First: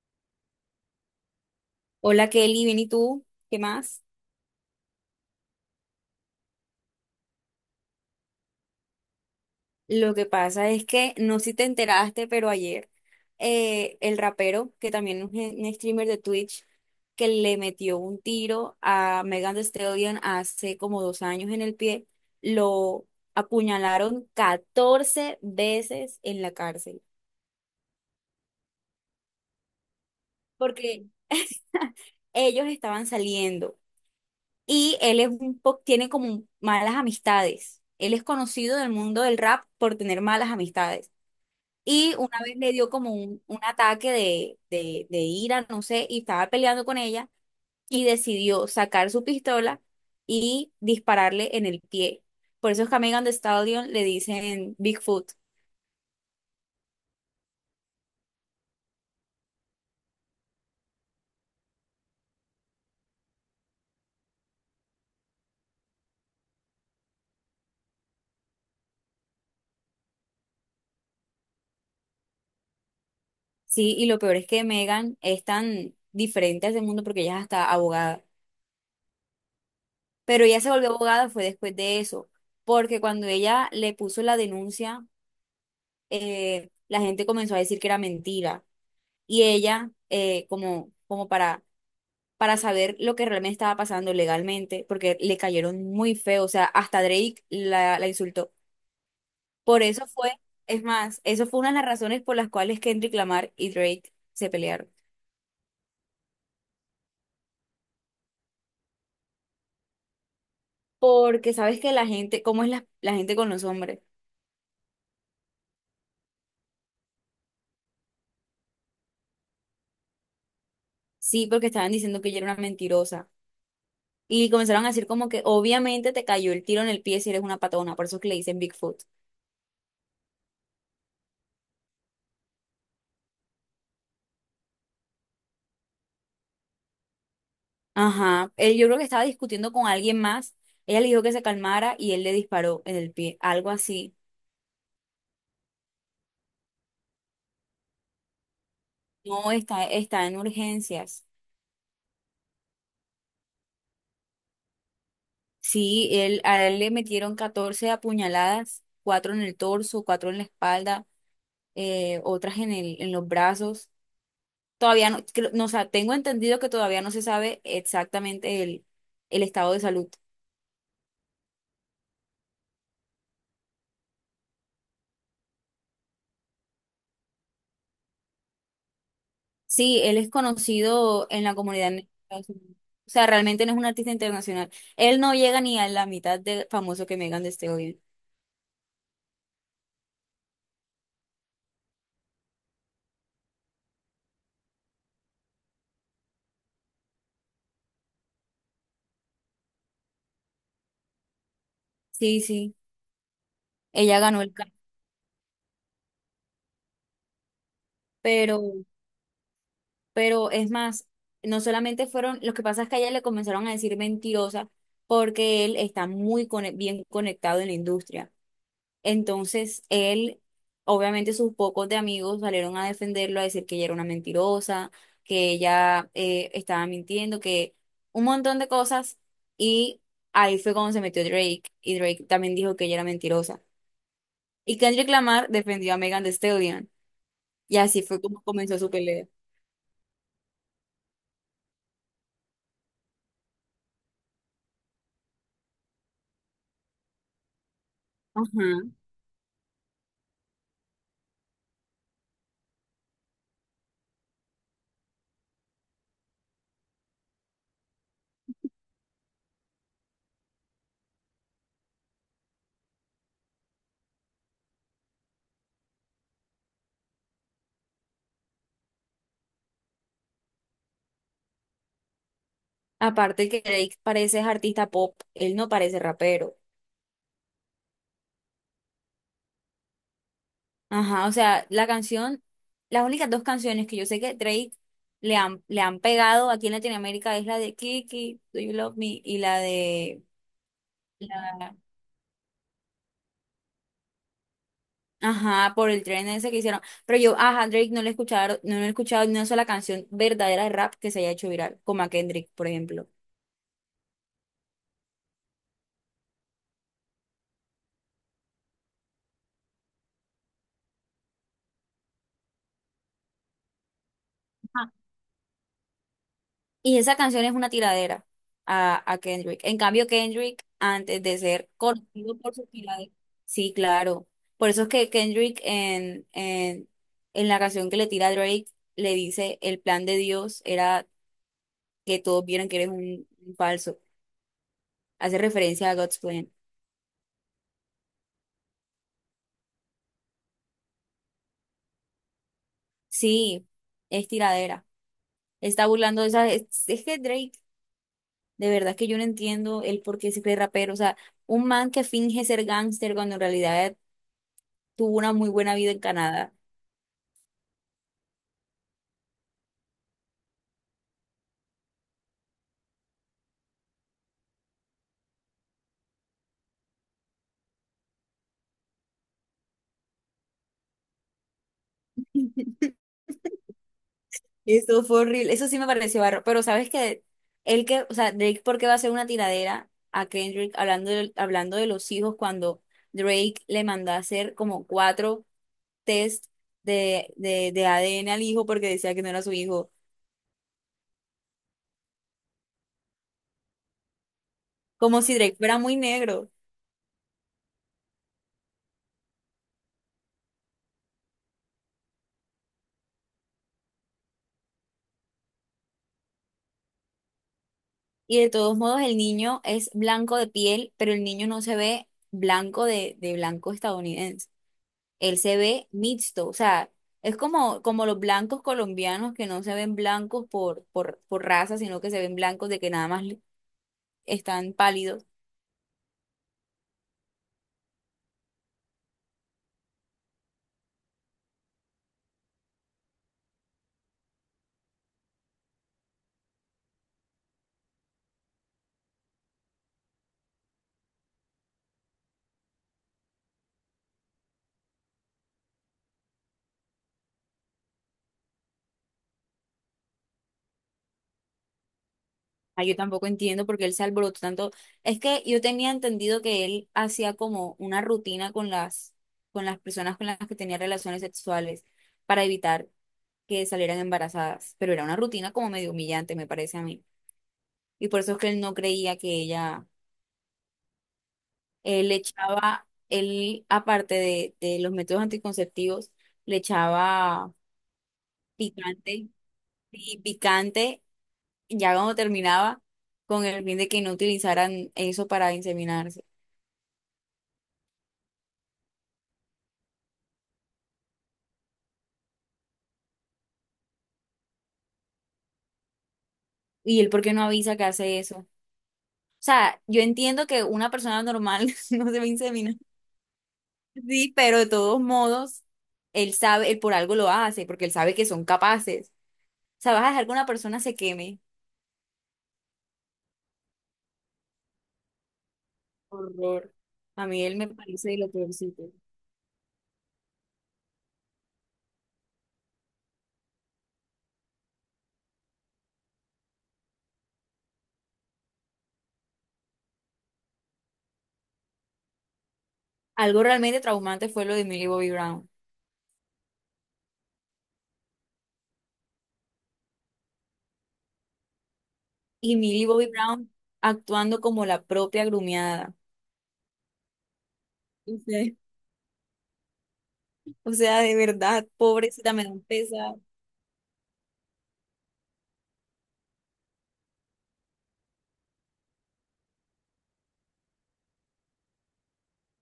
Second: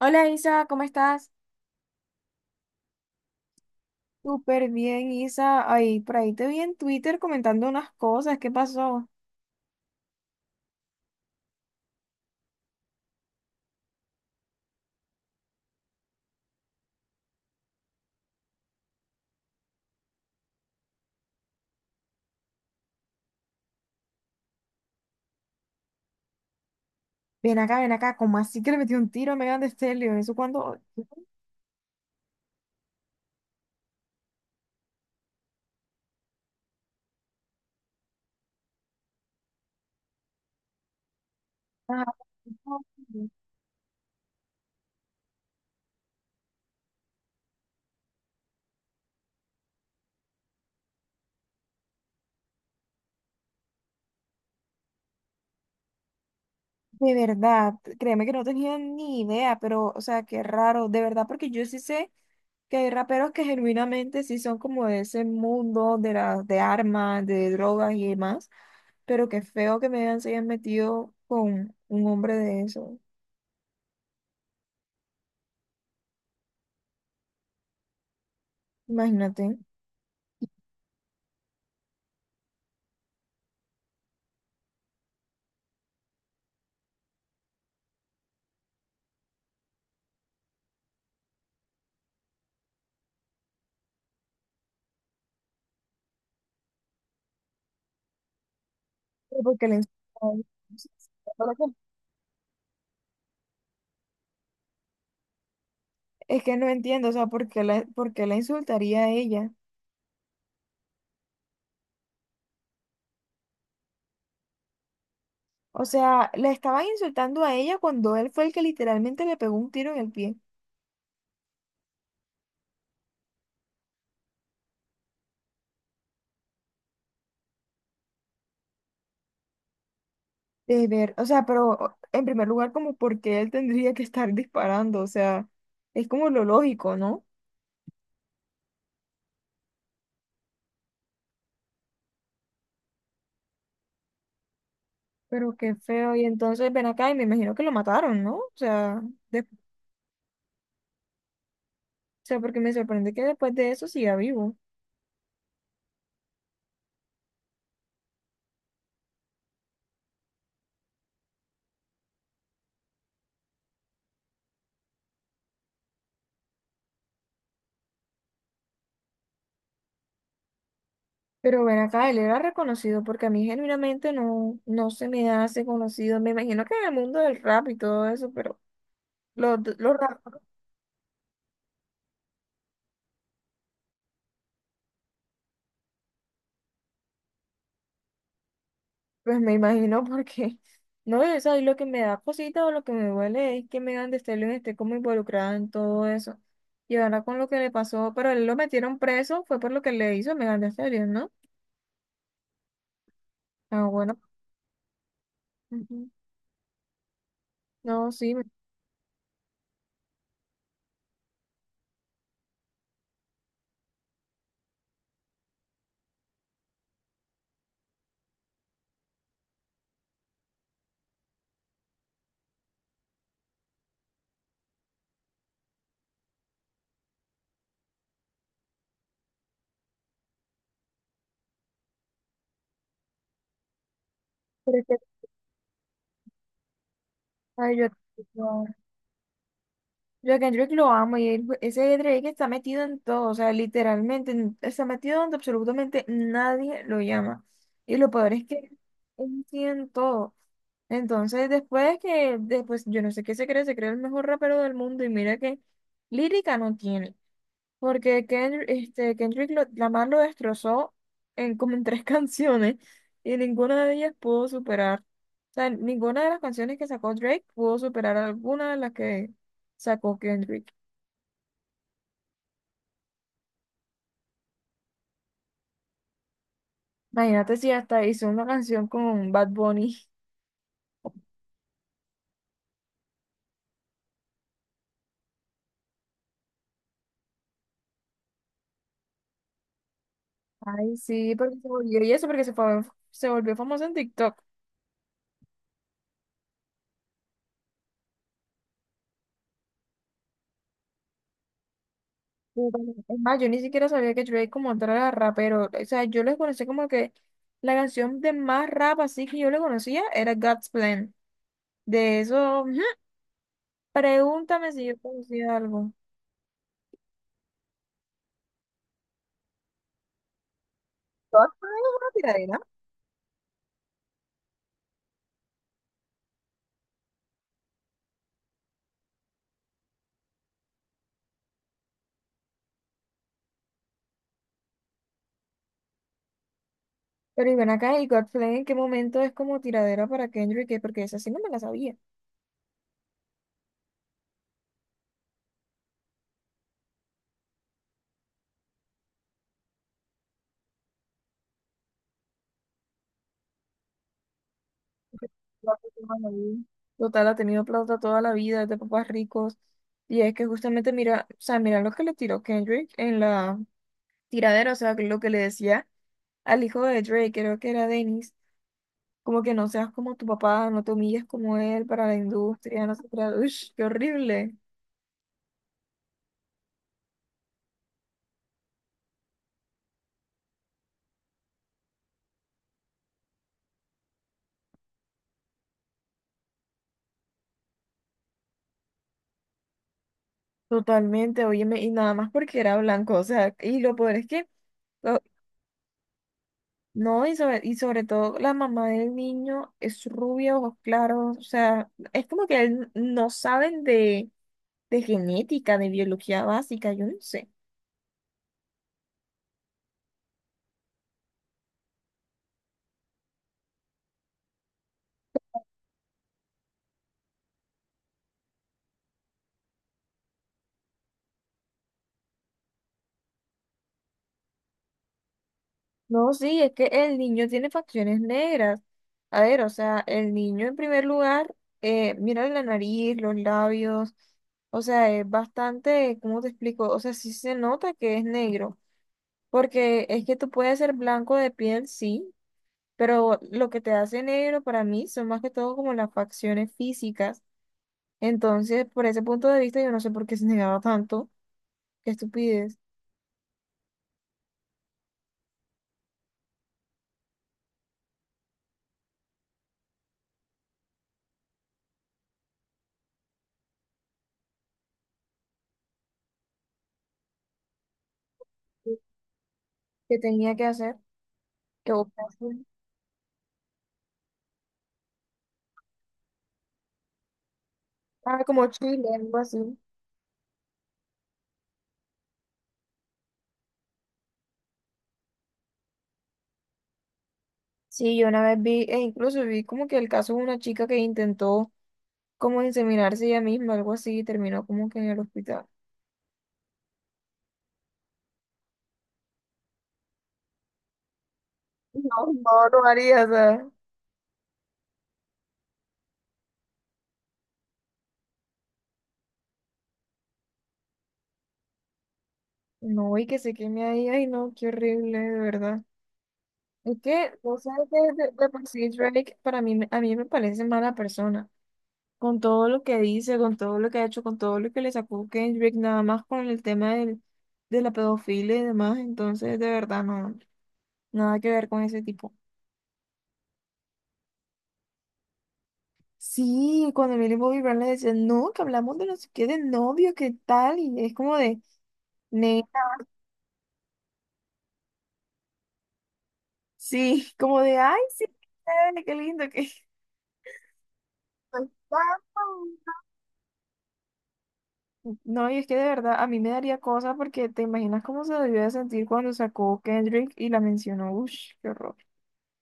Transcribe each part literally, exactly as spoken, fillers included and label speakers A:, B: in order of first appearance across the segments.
A: Hola Isa, ¿cómo estás?
B: Hola Kelly, bien, ¿y tú? ¿Qué más?
A: Súper bien, Isa. Ay, por ahí te vi en Twitter comentando unas cosas. ¿Qué pasó?
B: Lo que pasa es que no sé si te enteraste, pero ayer eh, el rapero, que también es un, un streamer de Twitch, que le metió un tiro a Megan Thee Stallion hace como dos años en el pie, lo apuñalaron catorce veces en la cárcel,
A: Ven acá, ven acá, ¿cómo así que le metió un tiro a Megan Thee Stallion? ¿Eso cuando...
B: porque ellos estaban saliendo y él es un po- tiene como malas amistades. Él es conocido del mundo del rap por tener malas amistades.
A: Ah,
B: Y una vez le dio como un, un ataque de, de, de ira, no sé, y estaba peleando con ella y decidió sacar su pistola y dispararle en el pie. Por eso es que a Megan Thee Stallion le dicen Bigfoot.
A: de verdad, créeme que no tenía ni idea, pero, o sea, qué raro, de verdad, porque yo sí sé que hay raperos que genuinamente sí son como de ese mundo de las de armas, de drogas y demás, pero qué feo que Megan se haya metido con un hombre de eso.
B: Sí, y lo peor es que Megan es tan diferente a ese mundo porque ella es hasta abogada.
A: Imagínate.
B: Pero ella se volvió abogada fue después de eso, porque cuando ella le puso la denuncia, eh, la gente comenzó a decir que era mentira. Y ella, eh, como, como para para saber lo que realmente estaba pasando legalmente, porque le cayeron muy feo, o sea, hasta Drake la, la insultó.
A: Porque le
B: Por eso fue,
A: insultó.
B: es más, eso fue una de las razones por las cuales Kendrick Lamar y Drake se pelearon.
A: Es que no entiendo, o sea, ¿por qué la, por qué la insultaría a ella?
B: Porque sabes que la gente, ¿cómo es la, la gente con los hombres?
A: O sea, la estaba insultando a ella cuando él fue el que literalmente le pegó un tiro en el pie.
B: Sí, porque estaban diciendo que ella era una mentirosa. Y comenzaron a decir como que obviamente te cayó el tiro en el pie si eres una patona, por eso es que le dicen Bigfoot.
A: De ver, o sea, pero en primer lugar, como porque él tendría que estar disparando, o sea, es como lo lógico, ¿no?
B: Ajá, él yo creo que estaba discutiendo con alguien más, ella le dijo que se calmara y él le disparó en el pie, algo así.
A: Pero qué feo, y entonces ven acá y me imagino que lo mataron, ¿no? O sea, de-
B: No,
A: o
B: está, está en urgencias.
A: sea, porque me sorprende que después de eso siga vivo.
B: Sí, él, a él le metieron catorce apuñaladas, cuatro en el torso, cuatro en la espalda, eh, otras en el, en los brazos. Todavía no, creo- no, o sea, tengo entendido que todavía no se sabe exactamente el, el estado de salud.
A: Pero ven acá, él era reconocido porque a mí genuinamente no, no se me hace conocido. Me imagino que en el mundo del rap y todo eso, pero los, los
B: Sí, él
A: rap,
B: es conocido en la comunidad en Estados Unidos. O sea, realmente no es un artista internacional. Él no llega ni a la mitad de famoso que Megan Thee Stallion.
A: pues me imagino porque, no, eso ahí lo que me da cosita o lo que me duele es que Megan Thee Stallion esté como involucrada en todo eso. Y ahora con lo que le pasó, pero él lo metieron preso, fue por lo que le hizo a Megan Thee Stallion, ¿no?
B: Sí, sí,
A: Ah, bueno.
B: ella ganó el Grammy,
A: Ujú. No, sí, pero
B: pero pero es más, no solamente fueron, lo que pasa es que a ella le comenzaron a decir mentirosa porque él está muy cone- bien conectado en la industria. Entonces, él, obviamente sus pocos de amigos salieron a defenderlo, a decir que ella era una mentirosa, que ella eh, estaba mintiendo, que un montón de cosas. Y ahí fue cuando se metió Drake y Drake también dijo que ella era mentirosa. Y
A: es que,
B: Kendrick Lamar defendió a Megan Thee Stallion.
A: ay,
B: Y
A: yo,
B: así fue como comenzó su pelea.
A: Yo a Kendrick lo amo y él- ese Drake está metido en todo, o sea, literalmente en- está metido donde absolutamente nadie lo llama. Y lo peor es
B: Ajá.
A: que él tiene en todo. Entonces, después que, después, yo no sé qué se cree, se cree el mejor rapero del mundo y mira que lírica no tiene, porque Kendrick, este, Kendrick lo- Lamar lo destrozó en como en tres canciones y ninguna de ellas pudo superar. O sea, ninguna de las canciones que sacó Drake pudo superar alguna de las que sacó Kendrick.
B: Aparte que Drake parece es artista pop, él no parece rapero.
A: Imagínate si hasta hizo una canción con Bad Bunny.
B: Ajá, o sea, la canción, las únicas dos canciones que yo sé que Drake le han, le han pegado aquí en Latinoamérica es la de Kiki, Do You Love Me, y la de...
A: Ay, sí, porque se
B: la-
A: volvió, y eso porque se, fue- se volvió famoso en TikTok.
B: Ajá, por el tren ese que hicieron. Pero yo, ajá, Drake no le he escuchado, no le he escuchado ni una sola canción verdadera de rap que se haya hecho viral, como a Kendrick, por
A: Pero
B: ejemplo.
A: Es más, yo ni siquiera sabía que Drake como tal era rapero. O sea, yo les conocí como que la canción de más rap así que yo le conocía era God's Plan. De eso, ujú, pregúntame si yo conocía algo.
B: Y esa canción es una tiradera a, a Kendrick. En cambio, Kendrick, antes de
A: God's
B: ser
A: Plan es una
B: conocido por
A: tiradera.
B: su tiradera, sí, claro. Por eso es que Kendrick en, en, en la canción que le tira a Drake, le dice, el plan de Dios era que todos vieran que eres un, un falso. Hace referencia a God's Plan.
A: Pero y ven acá, ¿y God's Plan en qué momento es como tiradera para Kendrick? ¿Qué? Porque esa sí no me la sabía.
B: Sí, es tiradera. Está burlando de esa... Es, es que Drake, de verdad que yo no entiendo el por qué se cree rapero. O sea, un man que finge ser gángster cuando en realidad tuvo una muy buena vida en Canadá.
A: Ahí. Total, ha tenido plata toda la vida, es de papás ricos. Y es que justamente mira, o sea, mira lo que le tiró Kendrick en la tiradera, o sea, lo que le decía al hijo de Drake, creo que era Dennis, como que no seas como tu papá, no te humilles como él para la industria, no sé, qué era. Ush, qué horrible.
B: Eso fue horrible. Eso sí me pareció barro. Pero sabes que él que, o sea, Drake, ¿por qué va a hacer una tiradera a Kendrick hablando de, hablando de los hijos cuando Drake le mandó a hacer como cuatro test de, de, de A D N al hijo porque decía que no era su hijo?
A: Totalmente, óyeme, y nada más porque era blanco, o sea, y lo peor es que, o,
B: Como si Drake fuera muy negro.
A: no, y sobre, y sobre todo la mamá del niño es rubia, ojos claros, o sea, es como que él- no saben de, de genética, de biología básica, yo no sé.
B: Y de todos modos, el niño es blanco de piel, pero el niño no se ve blanco de, de blanco estadounidense. Él se ve mixto, o sea, es como, como los blancos colombianos que no se ven blancos por, por, por raza, sino que se ven blancos de que nada más li- están pálidos.
A: No, sí, es que el niño tiene facciones negras. A ver, o sea, el niño en primer lugar, eh, mira la nariz, los labios, o sea, es bastante, ¿cómo te explico? O sea, sí se nota que es negro, porque es que tú puedes ser blanco de piel, sí, pero lo que te hace negro para mí son más que todo como las facciones físicas. Entonces, por ese punto de vista, yo no sé por qué se negaba tanto. Qué estupidez.
B: Ah, yo tampoco entiendo por qué él se alborotó tanto. Es que yo tenía entendido que él hacía como una rutina con las, con las personas con las que tenía relaciones sexuales para evitar que salieran embarazadas, pero era una rutina como medio humillante, me parece a mí. Y por eso es que él no creía que ella.
A: ¿Qué tenía que hacer? Que
B: Él le
A: votasen.
B: echaba, él, aparte de, de los métodos anticonceptivos, le echaba
A: Ah, como Chile,
B: picante
A: algo así.
B: y picante ya cuando terminaba, con el fin de que no utilizaran eso para inseminarse.
A: Sí, yo una vez vi, e incluso vi como que el caso de una chica que intentó como inseminarse ella misma, algo así, y terminó como que en el hospital.
B: ¿Y él por qué no avisa que hace eso? O sea, yo entiendo que una persona normal no se va
A: No,
B: a
A: no,
B: inseminar.
A: no haría, o sea.
B: Sí, pero de todos modos, él sabe, él por algo lo hace, porque él sabe que son capaces. O sea, vas a dejar que una persona se queme.
A: No, y que se queme ahí, ay no, qué horrible, de verdad.
B: Horror.
A: Es
B: A
A: que,
B: mí él
A: o
B: me
A: sea, que
B: parece de
A: de,
B: lo
A: de por
B: peorcito.
A: sí Drake para mí, me- a mí me parece mala persona. Con todo lo que dice, con todo lo que ha hecho, con todo lo que le sacó Kendrick, nada más con el tema del, de la pedofilia y demás. Entonces, de verdad, no, nada que ver con ese tipo.
B: Algo realmente traumante fue lo de Millie Bobby Brown.
A: Sí, cuando Millie Bobby Brown le decía no, que hablamos de no sé qué, de novio, qué tal, y es como de,
B: Y
A: neta,
B: Millie Bobby Brown actuando como la propia grumiada.
A: sí, como de, ay,
B: O
A: sí,
B: sea,
A: qué chévere, qué lindo, que...
B: o sea, de verdad, pobrecita, me da un pesar.
A: No, y es que de verdad a mí me daría cosa porque te imaginas cómo se debió de sentir cuando sacó Kendrick y la mencionó. Ush, qué horror.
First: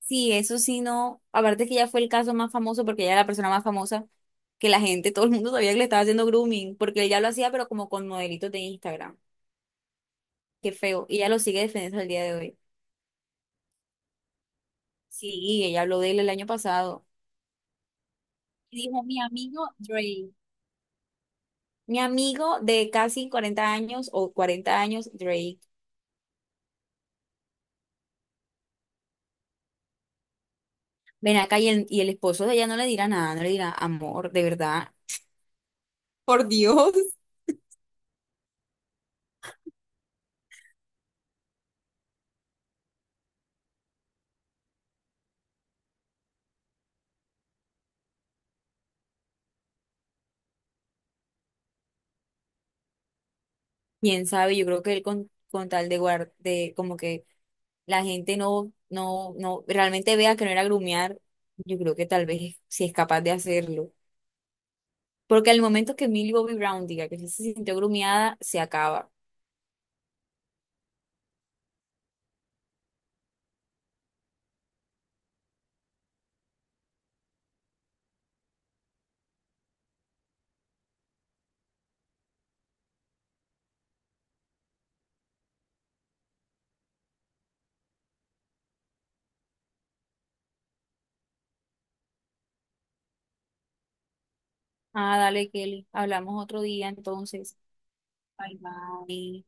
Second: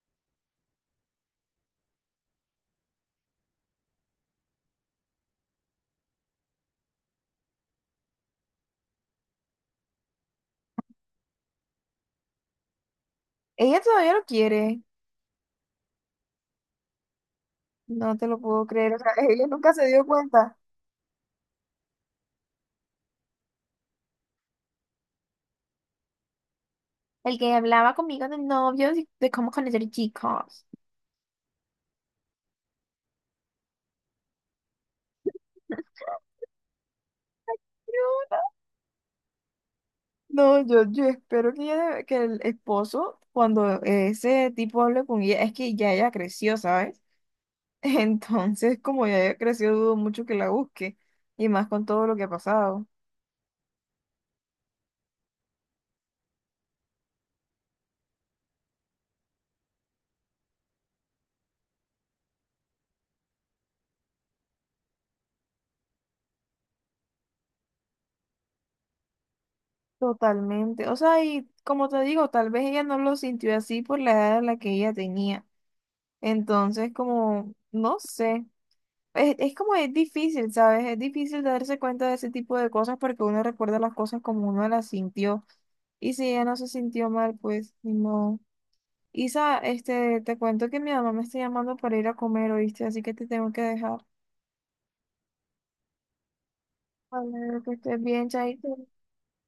B: Sí, eso sí no. Aparte que ella fue el caso más famoso porque ella era la persona más famosa que la gente, todo el mundo sabía que le estaba haciendo grooming, porque ella lo hacía pero como con modelitos de Instagram. Qué feo. Y ella lo sigue defendiendo al día de hoy.
A: Ella todavía lo quiere.
B: Sí, ella habló de él el año pasado.
A: No te lo puedo
B: Y
A: creer. O
B: dijo,
A: sea,
B: mi
A: ella
B: amigo
A: nunca se dio
B: Dre.
A: cuenta.
B: Mi amigo de casi cuarenta años o cuarenta años, Dre.
A: El que hablaba conmigo de novios y de cómo conocer chicos.
B: Ven acá y el, y el esposo de ella no le dirá nada, no le dirá amor, de verdad. Por Dios.
A: No, yo, yo espero que, ella de- que el esposo, cuando ese tipo hable con ella, es que ya ella creció, ¿sabes? Entonces, como ya ella creció, dudo mucho que la busque. Y más con todo lo que ha pasado.
B: Quién sabe, yo creo que él con, con tal de guardar, de como que la gente no, no, no, realmente vea que no era grumear, yo creo que tal vez si es capaz de hacerlo. Porque al momento que Millie Bobby Brown diga que sí se sintió grumeada, se acaba.
A: Totalmente. O sea, y como te digo, tal vez ella no lo sintió así por la edad a la que ella tenía. Entonces, como, no sé. Es, es como es difícil, ¿sabes? Es difícil darse cuenta de ese tipo de cosas porque uno recuerda las cosas como uno las sintió. Y si ella no se sintió mal, pues no. Isa, este, te cuento que mi mamá me está llamando para ir a comer, ¿oíste? Así que te tengo que dejar.
B: Ah, dale, Kelly, hablamos otro día entonces.
A: Vale, que estés bien,
B: Bye
A: Chaito.
B: bye.